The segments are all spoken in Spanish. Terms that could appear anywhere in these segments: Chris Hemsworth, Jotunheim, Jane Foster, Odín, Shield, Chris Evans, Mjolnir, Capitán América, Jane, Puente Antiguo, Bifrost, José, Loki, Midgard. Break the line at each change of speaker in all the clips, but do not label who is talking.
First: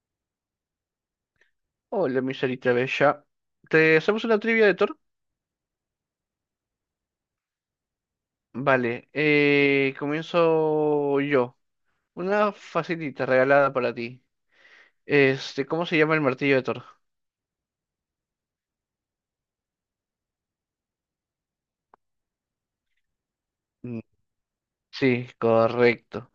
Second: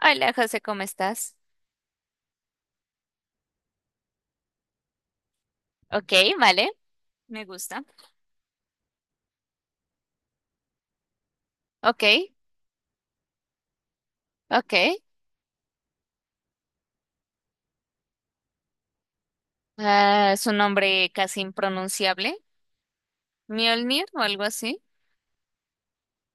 Hola, José, ¿cómo estás?
Hola, mi Sarita Bella. ¿Te hacemos una trivia de Thor?
Ok, vale, me gusta.
Vale, comienzo yo.
Ok,
Una facilita regalada para ti.
ok.
Este, ¿cómo se llama el martillo de Thor?
Ah, es un nombre casi impronunciable.
Mm,
Mjolnir o algo así.
sí, correcto.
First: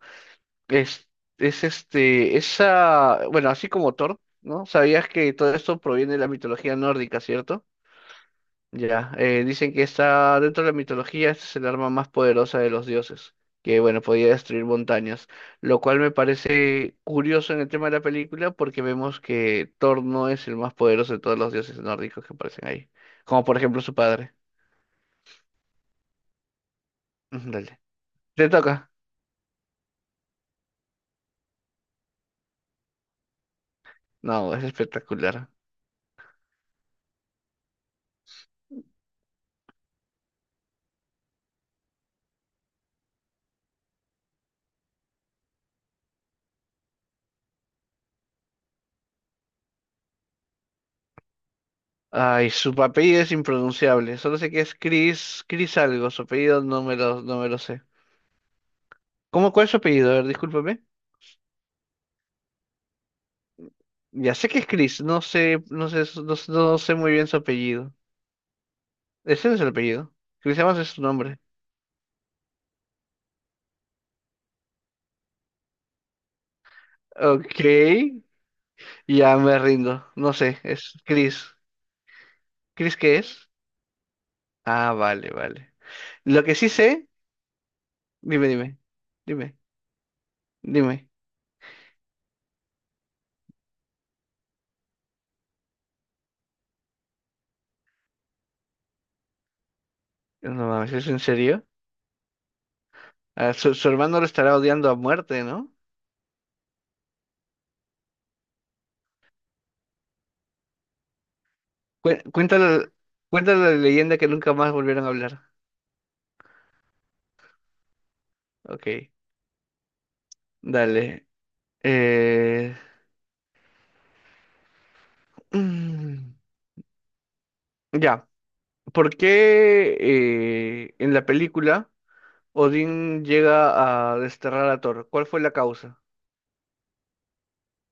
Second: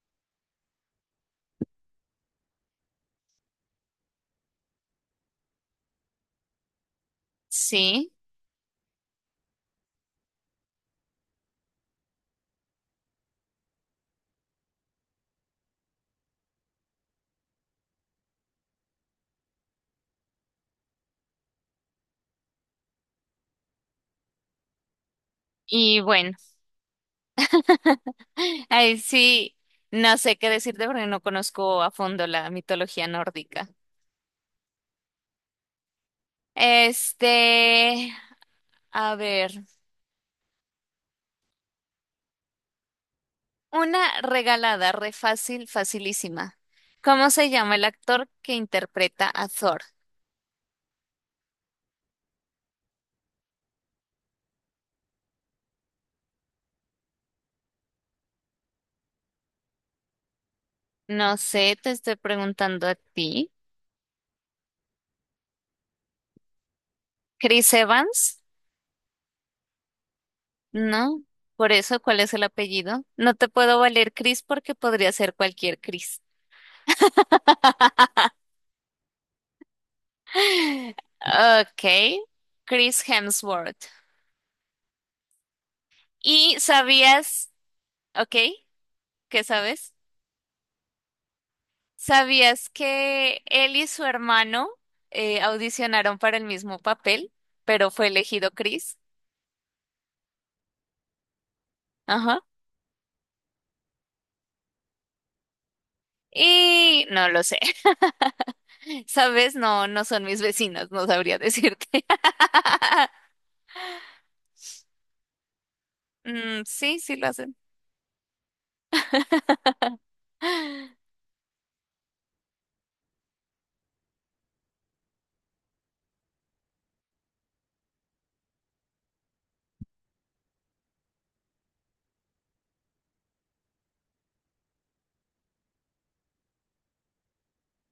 Es, es este, esa, bueno, así como Thor, ¿no? ¿Sabías que todo esto proviene de la mitología nórdica, cierto?
Sí,
Ya, dicen que está dentro de la mitología, esta es el arma más poderosa de los dioses, que bueno, podía destruir montañas, lo cual me parece curioso en el tema de la película porque vemos que Thor no es el más poderoso de todos los dioses nórdicos que aparecen ahí, como por ejemplo su padre.
y bueno,
Ujú, dale. ¿Te toca?
ahí sí, no sé qué decirte porque no conozco a fondo la mitología nórdica.
No, es espectacular.
Este, a ver, una regalada, re fácil, facilísima. ¿Cómo se llama el actor que interpreta a Thor?
Ay, su apellido es impronunciable, solo sé que es Chris, Chris algo, su apellido no me lo sé. ¿Cómo, cuál es su apellido? A ver, discúlpame.
No sé, te estoy preguntando a ti.
Ya sé que es Chris, no sé, no sé, no, no sé muy bien su
Chris
apellido.
Evans,
Ese no es el apellido. Chris Evans es su
¿no?
nombre.
Por eso, ¿cuál es el apellido? No te puedo valer Chris porque podría ser cualquier Chris.
Ok, ya me rindo. No sé, es Chris.
Ok,
¿Chris
Chris
qué es?
Hemsworth.
Ah, vale, vale. Lo que
¿Y
sí sé,
sabías, ok,
dime, dime,
qué
dime,
sabes?
dime.
¿Sabías que él y su hermano audicionaron para el mismo papel, pero fue elegido Chris?
No mames, ¿es en serio?
Ajá.
Ah, su hermano lo estará odiando a muerte, ¿no?
Y no lo sé. ¿Sabes? No, no son mis vecinos, no sabría decirte.
Cuéntale, cuéntale la leyenda que nunca más volvieron a hablar.
Mm, sí, sí lo hacen.
Ok, dale. Eh... mm, Ya. ¿Por qué en la película Odín llega a desterrar a Thor? ¿Cuál fue la causa?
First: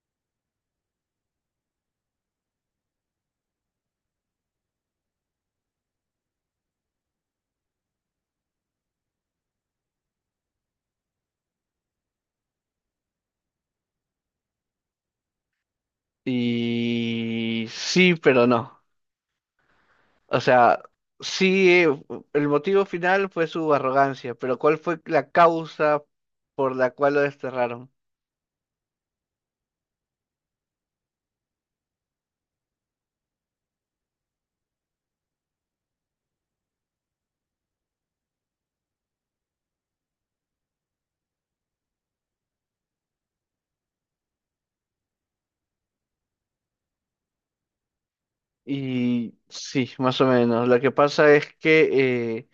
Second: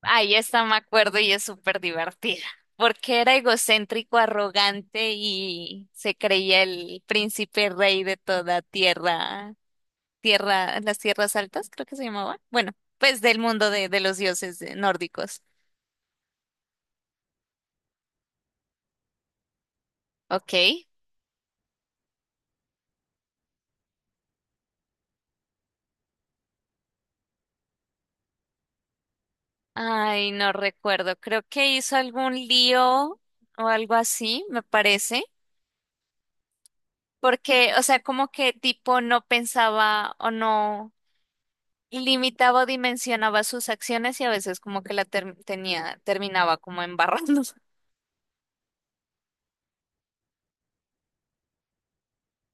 Ahí está, me acuerdo, y es súper divertida, porque era egocéntrico, arrogante y se creía el príncipe rey de toda tierra, tierra, las tierras altas, creo que se llamaba. Bueno, pues del mundo de los dioses nórdicos.
Y sí, pero no. O
Ok.
sea, sí, el motivo final fue su arrogancia, pero ¿cuál fue la causa por la cual lo desterraron?
Ay, no recuerdo, creo que hizo algún lío o algo así, me parece, porque, o sea, como que tipo no pensaba o no. Limitaba o dimensionaba sus acciones y a veces como que la tenía, terminaba como embarrando.
Y sí, más o menos. Lo que pasa es que,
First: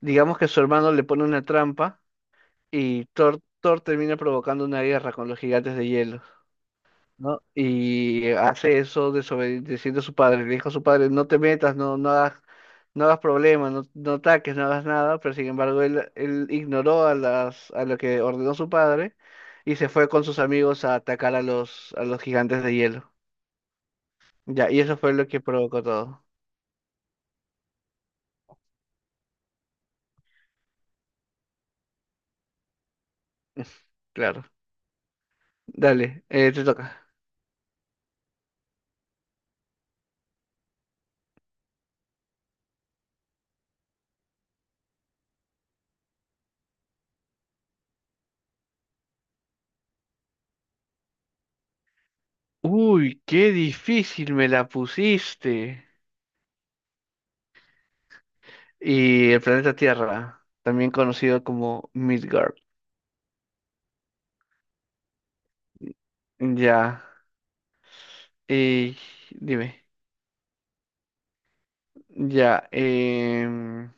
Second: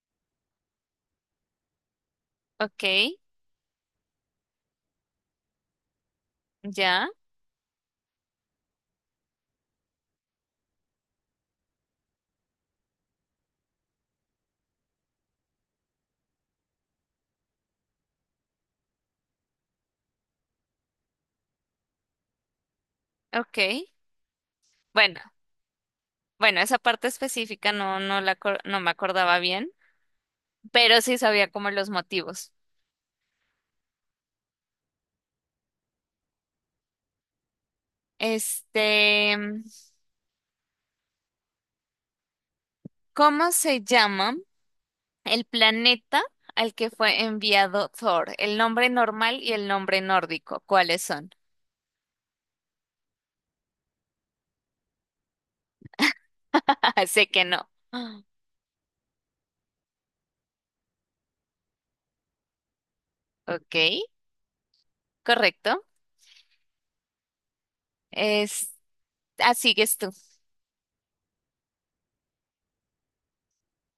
digamos que su hermano le pone una trampa
Ok,
y Thor termina provocando una guerra con los gigantes de hielo.
ya,
¿No? Y hace eso desobedeciendo a su padre. Le dijo a su padre, no te metas, no, no hagas problemas, no, no ataques, no hagas nada. Pero sin embargo, él ignoró a a lo que ordenó su padre y se fue con sus amigos a atacar a a los gigantes de hielo.
ok.
Ya, y eso fue
Bueno,
lo que provocó todo.
bueno, esa parte específica no, no la, no me acordaba bien, pero sí sabía como los motivos.
Claro. Dale, te toca.
Este, ¿cómo se llama el planeta al que fue enviado Thor? El nombre normal y el nombre nórdico, ¿cuáles son?
Uy, qué difícil me la pusiste.
Sé que no.
Y el planeta Tierra, también conocido como Midgard.
Ok, correcto.
Ya.
Es,
Eh,
así
dime,
que tú.
ya.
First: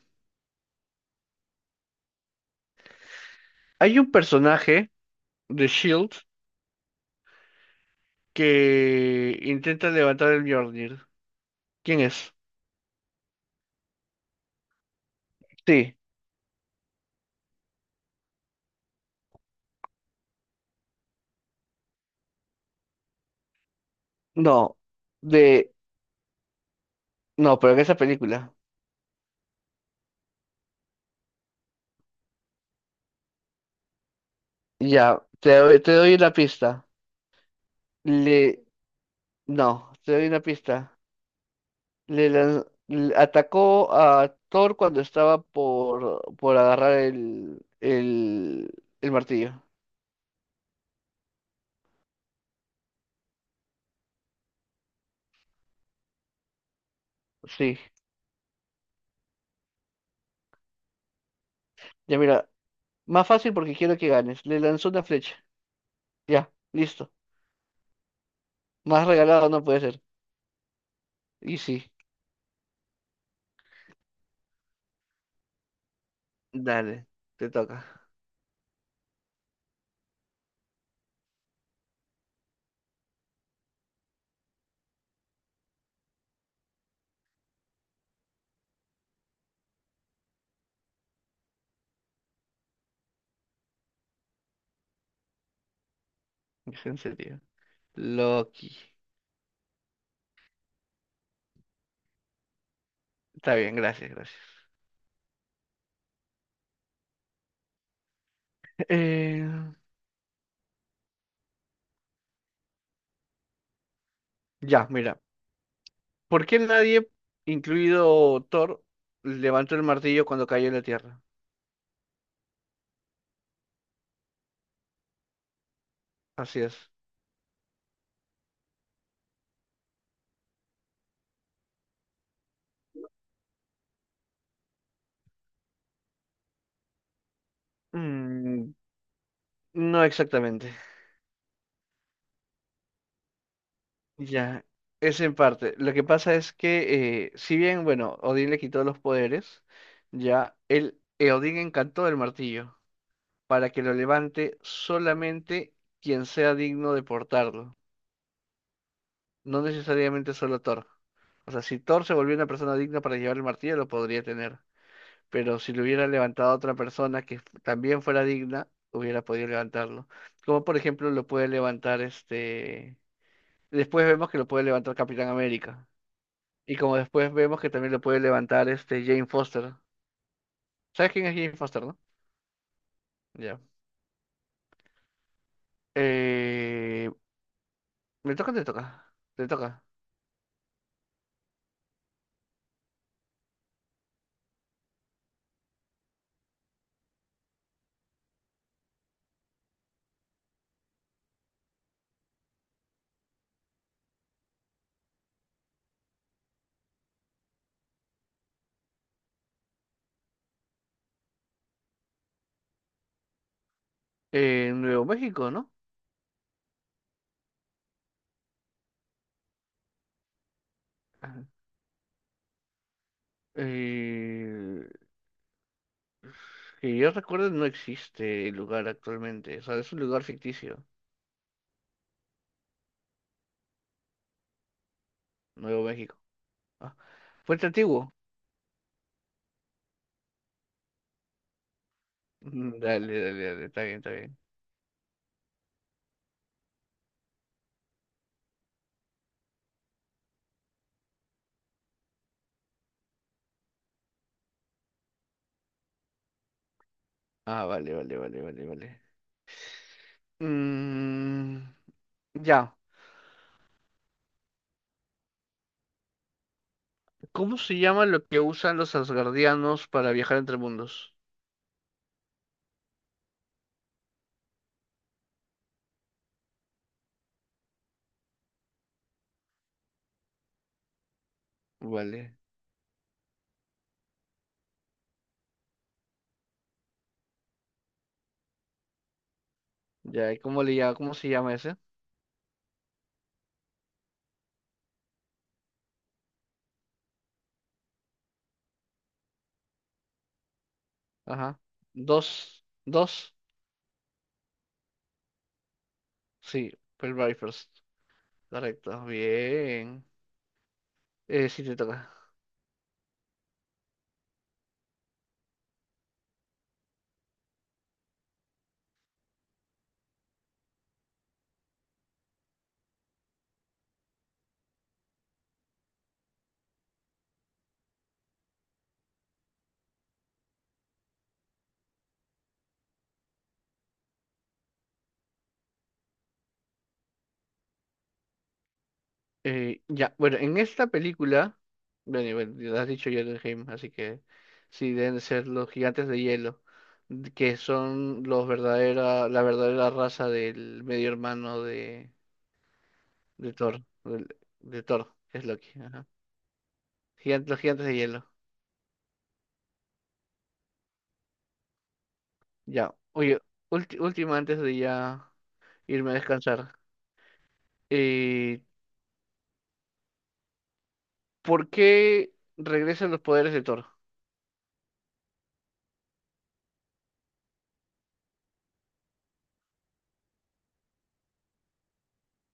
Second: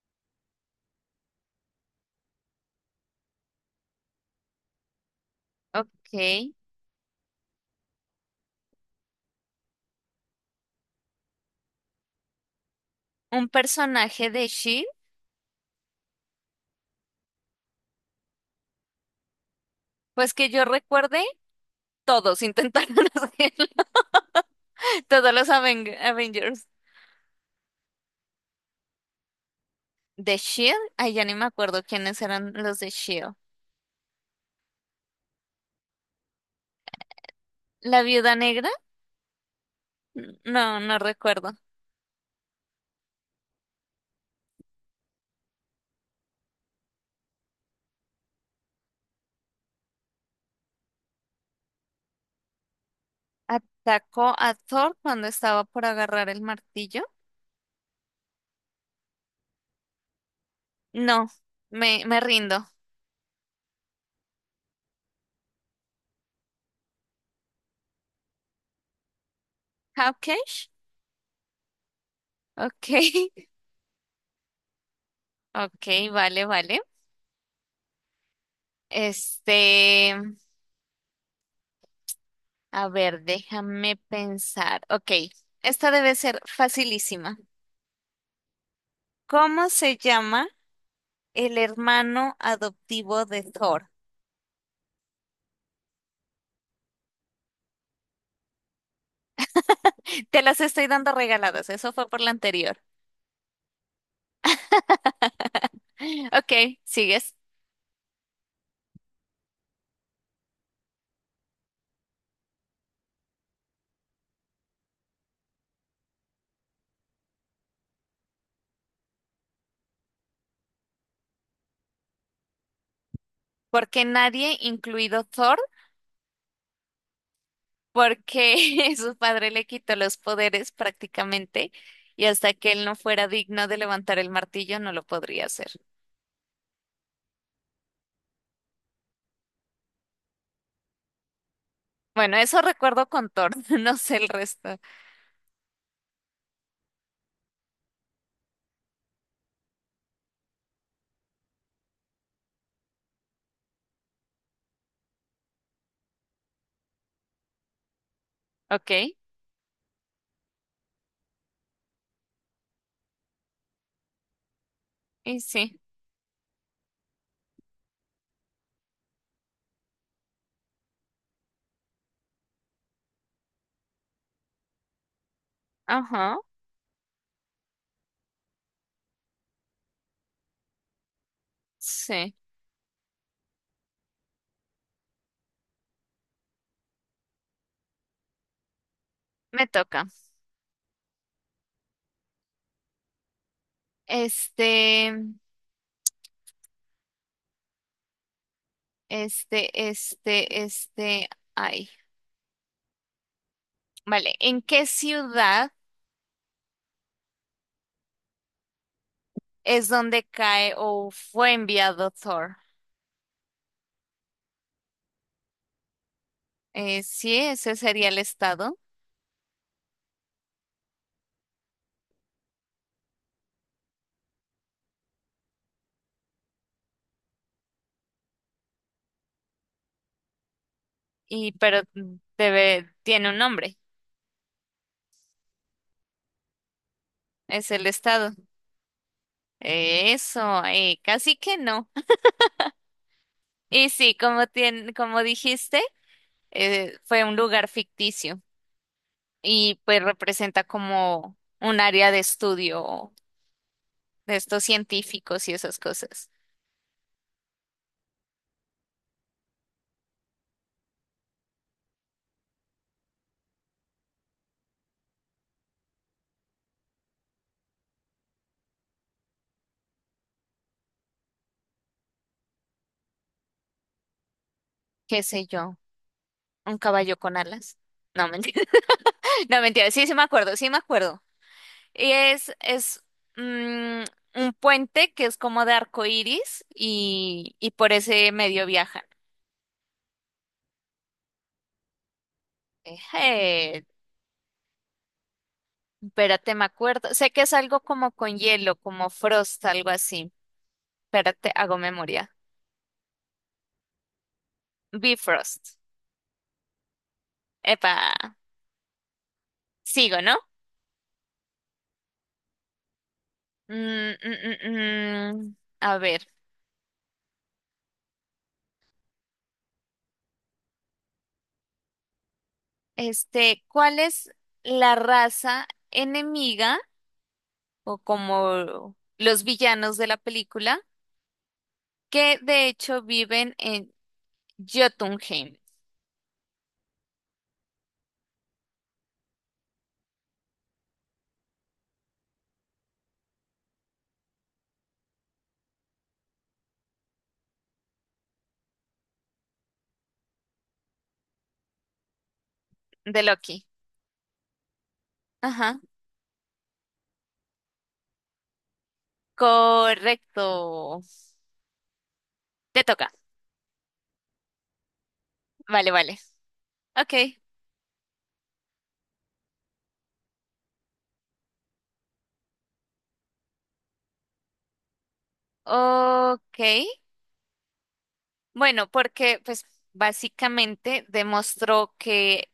Hay un personaje de Shield
Ok.
que intenta levantar el Mjolnir. ¿Quién es?
Un personaje de Shield.
Sí,
Pues que yo recuerde, todos intentaron hacerlo.
no,
Todos los
de,
Avengers.
no, pero en esa película.
¿De Shield? Ay, ya ni me acuerdo quiénes eran los de Shield.
Ya, te doy una pista.
¿La Viuda
Le,
Negra?
no, te doy una
No,
pista.
no recuerdo.
Le, le atacó a Thor cuando estaba por agarrar el martillo.
¿Atacó a Thor cuando estaba por agarrar el martillo?
Sí,
No, me,
ya
me
mira,
rindo.
más fácil porque quiero que ganes. Le lanzó una flecha. Ya, listo. Más regalado no puede ser.
¿Hawkeye?
Y sí,
Ok. Ok, vale, vale.
dale, te toca.
Este, a ver, déjame pensar. Ok, esta debe ser facilísima. ¿Cómo se llama el hermano adoptivo de Thor?
¿Es en serio? Loki.
Te las estoy dando regaladas, eso fue por la anterior.
Está bien, gracias, gracias.
Ok, sigues.
Eh, ya, mira. ¿Por qué nadie, incluido Thor, levantó el martillo cuando cayó en la tierra?
Porque nadie, incluido Thor,
Así es.
porque su padre le quitó los poderes prácticamente y hasta que él no fuera digno de levantar el martillo no lo podría hacer.
Mm, no exactamente.
Bueno, eso recuerdo con Thor, no sé el
Ya,
resto.
es en parte. Lo que pasa es que, si bien, bueno, Odín le quitó los poderes, ya, él, Odín encantó el martillo para que lo levante solamente quien sea digno de portarlo,
Ok,
no necesariamente solo Thor. O sea, si Thor se volvió una persona digna para llevar el martillo, lo podría tener,
y
pero si
sí,
lo hubiera levantado otra persona que también fuera digna, hubiera podido levantarlo. Como por ejemplo lo puede levantar este... Después vemos que lo puede levantar Capitán América.
ajá,
Y como después vemos que también lo puede levantar este Jane Foster. ¿Sabes quién es Jane Foster, no?
sí,
Ya. Eh... ¿Me toca o te toca? Te
me
toca.
toca. Este. Este, este, este, ay. Vale, ¿en qué ciudad es donde cae o fue enviado Thor?
En Nuevo México, ¿no?
Sí, ese sería el estado,
Eh, que yo recuerdo no existe el lugar actualmente, o sea, es un lugar ficticio,
y pero debe, tiene un nombre,
Nuevo México. Ah, Puente
es el
Antiguo.
estado. Eso, casi que no.
Mm, dale, dale, dale, está
Y
bien, está
sí,
bien.
como como dijiste, fue un lugar ficticio y pues representa como un área de estudio de estos científicos y esas cosas.
Ah, vale, vale, vale, vale, vale. Mm, ya, ¿cómo se llama lo que usan los asgardianos para viajar entre mundos?
¿Qué sé yo? Un caballo con alas. No, mentira. No, mentira. Sí, sí me acuerdo, sí me acuerdo. Y
Vale,
es mm, un puente que es como de arco iris y por ese medio viajan.
ya, ¿y cómo le llama, cómo se llama ese?
Eh, espérate, me acuerdo. Sé que es algo como con hielo, como frost, algo así. Espérate,
Ajá.
hago memoria.
Dos, dos,
Bifrost.
sí, Pearl First.
Epa,
Correcto, bien.
sigo, ¿no?
Sí, te toca.
Mm, mm, mm. A ver, este, ¿cuál es la raza enemiga? O como los villanos de la película, que de hecho viven en Jotunheim,
Ya, bueno, en esta película, bueno, y bueno, ya has dicho Jotunheim, así que sí, deben ser los gigantes de hielo, que son los verdadera, la verdadera raza del medio hermano
de
de
Loki.
Thor, Thor, que es Loki.
Ajá,
Ajá. Los gigantes de hielo.
correcto. Te
Ya,
toca.
oye, última antes de ya
Vale,
irme a
vale.
descansar.
Ok,
Eh, ¿Por qué regresan los poderes de Thor?
ok. Bueno, porque pues básicamente demostró que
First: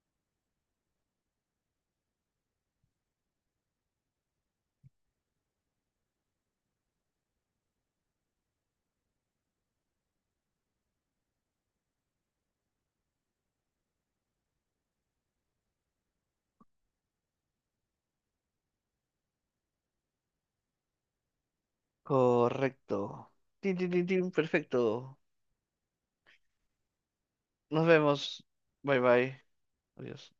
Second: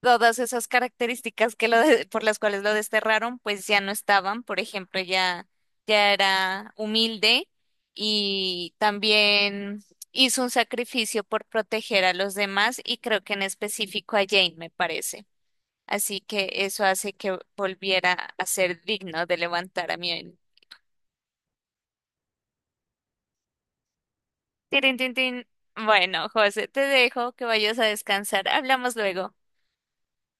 todas esas características que por las cuales lo desterraron, pues ya no estaban. Por ejemplo, ya, ya era humilde y también hizo un sacrificio por proteger a los demás y creo que en específico a Jane, me parece. Así que eso hace que volviera a ser digno de levantar a Mjolnir.
Correcto. Tin, tin, tin, tin,
Tirin, tin,
perfecto.
tin. Bueno, José, te dejo que vayas a
Nos vemos.
descansar. Hablamos
Bye
luego.
bye. Adiós.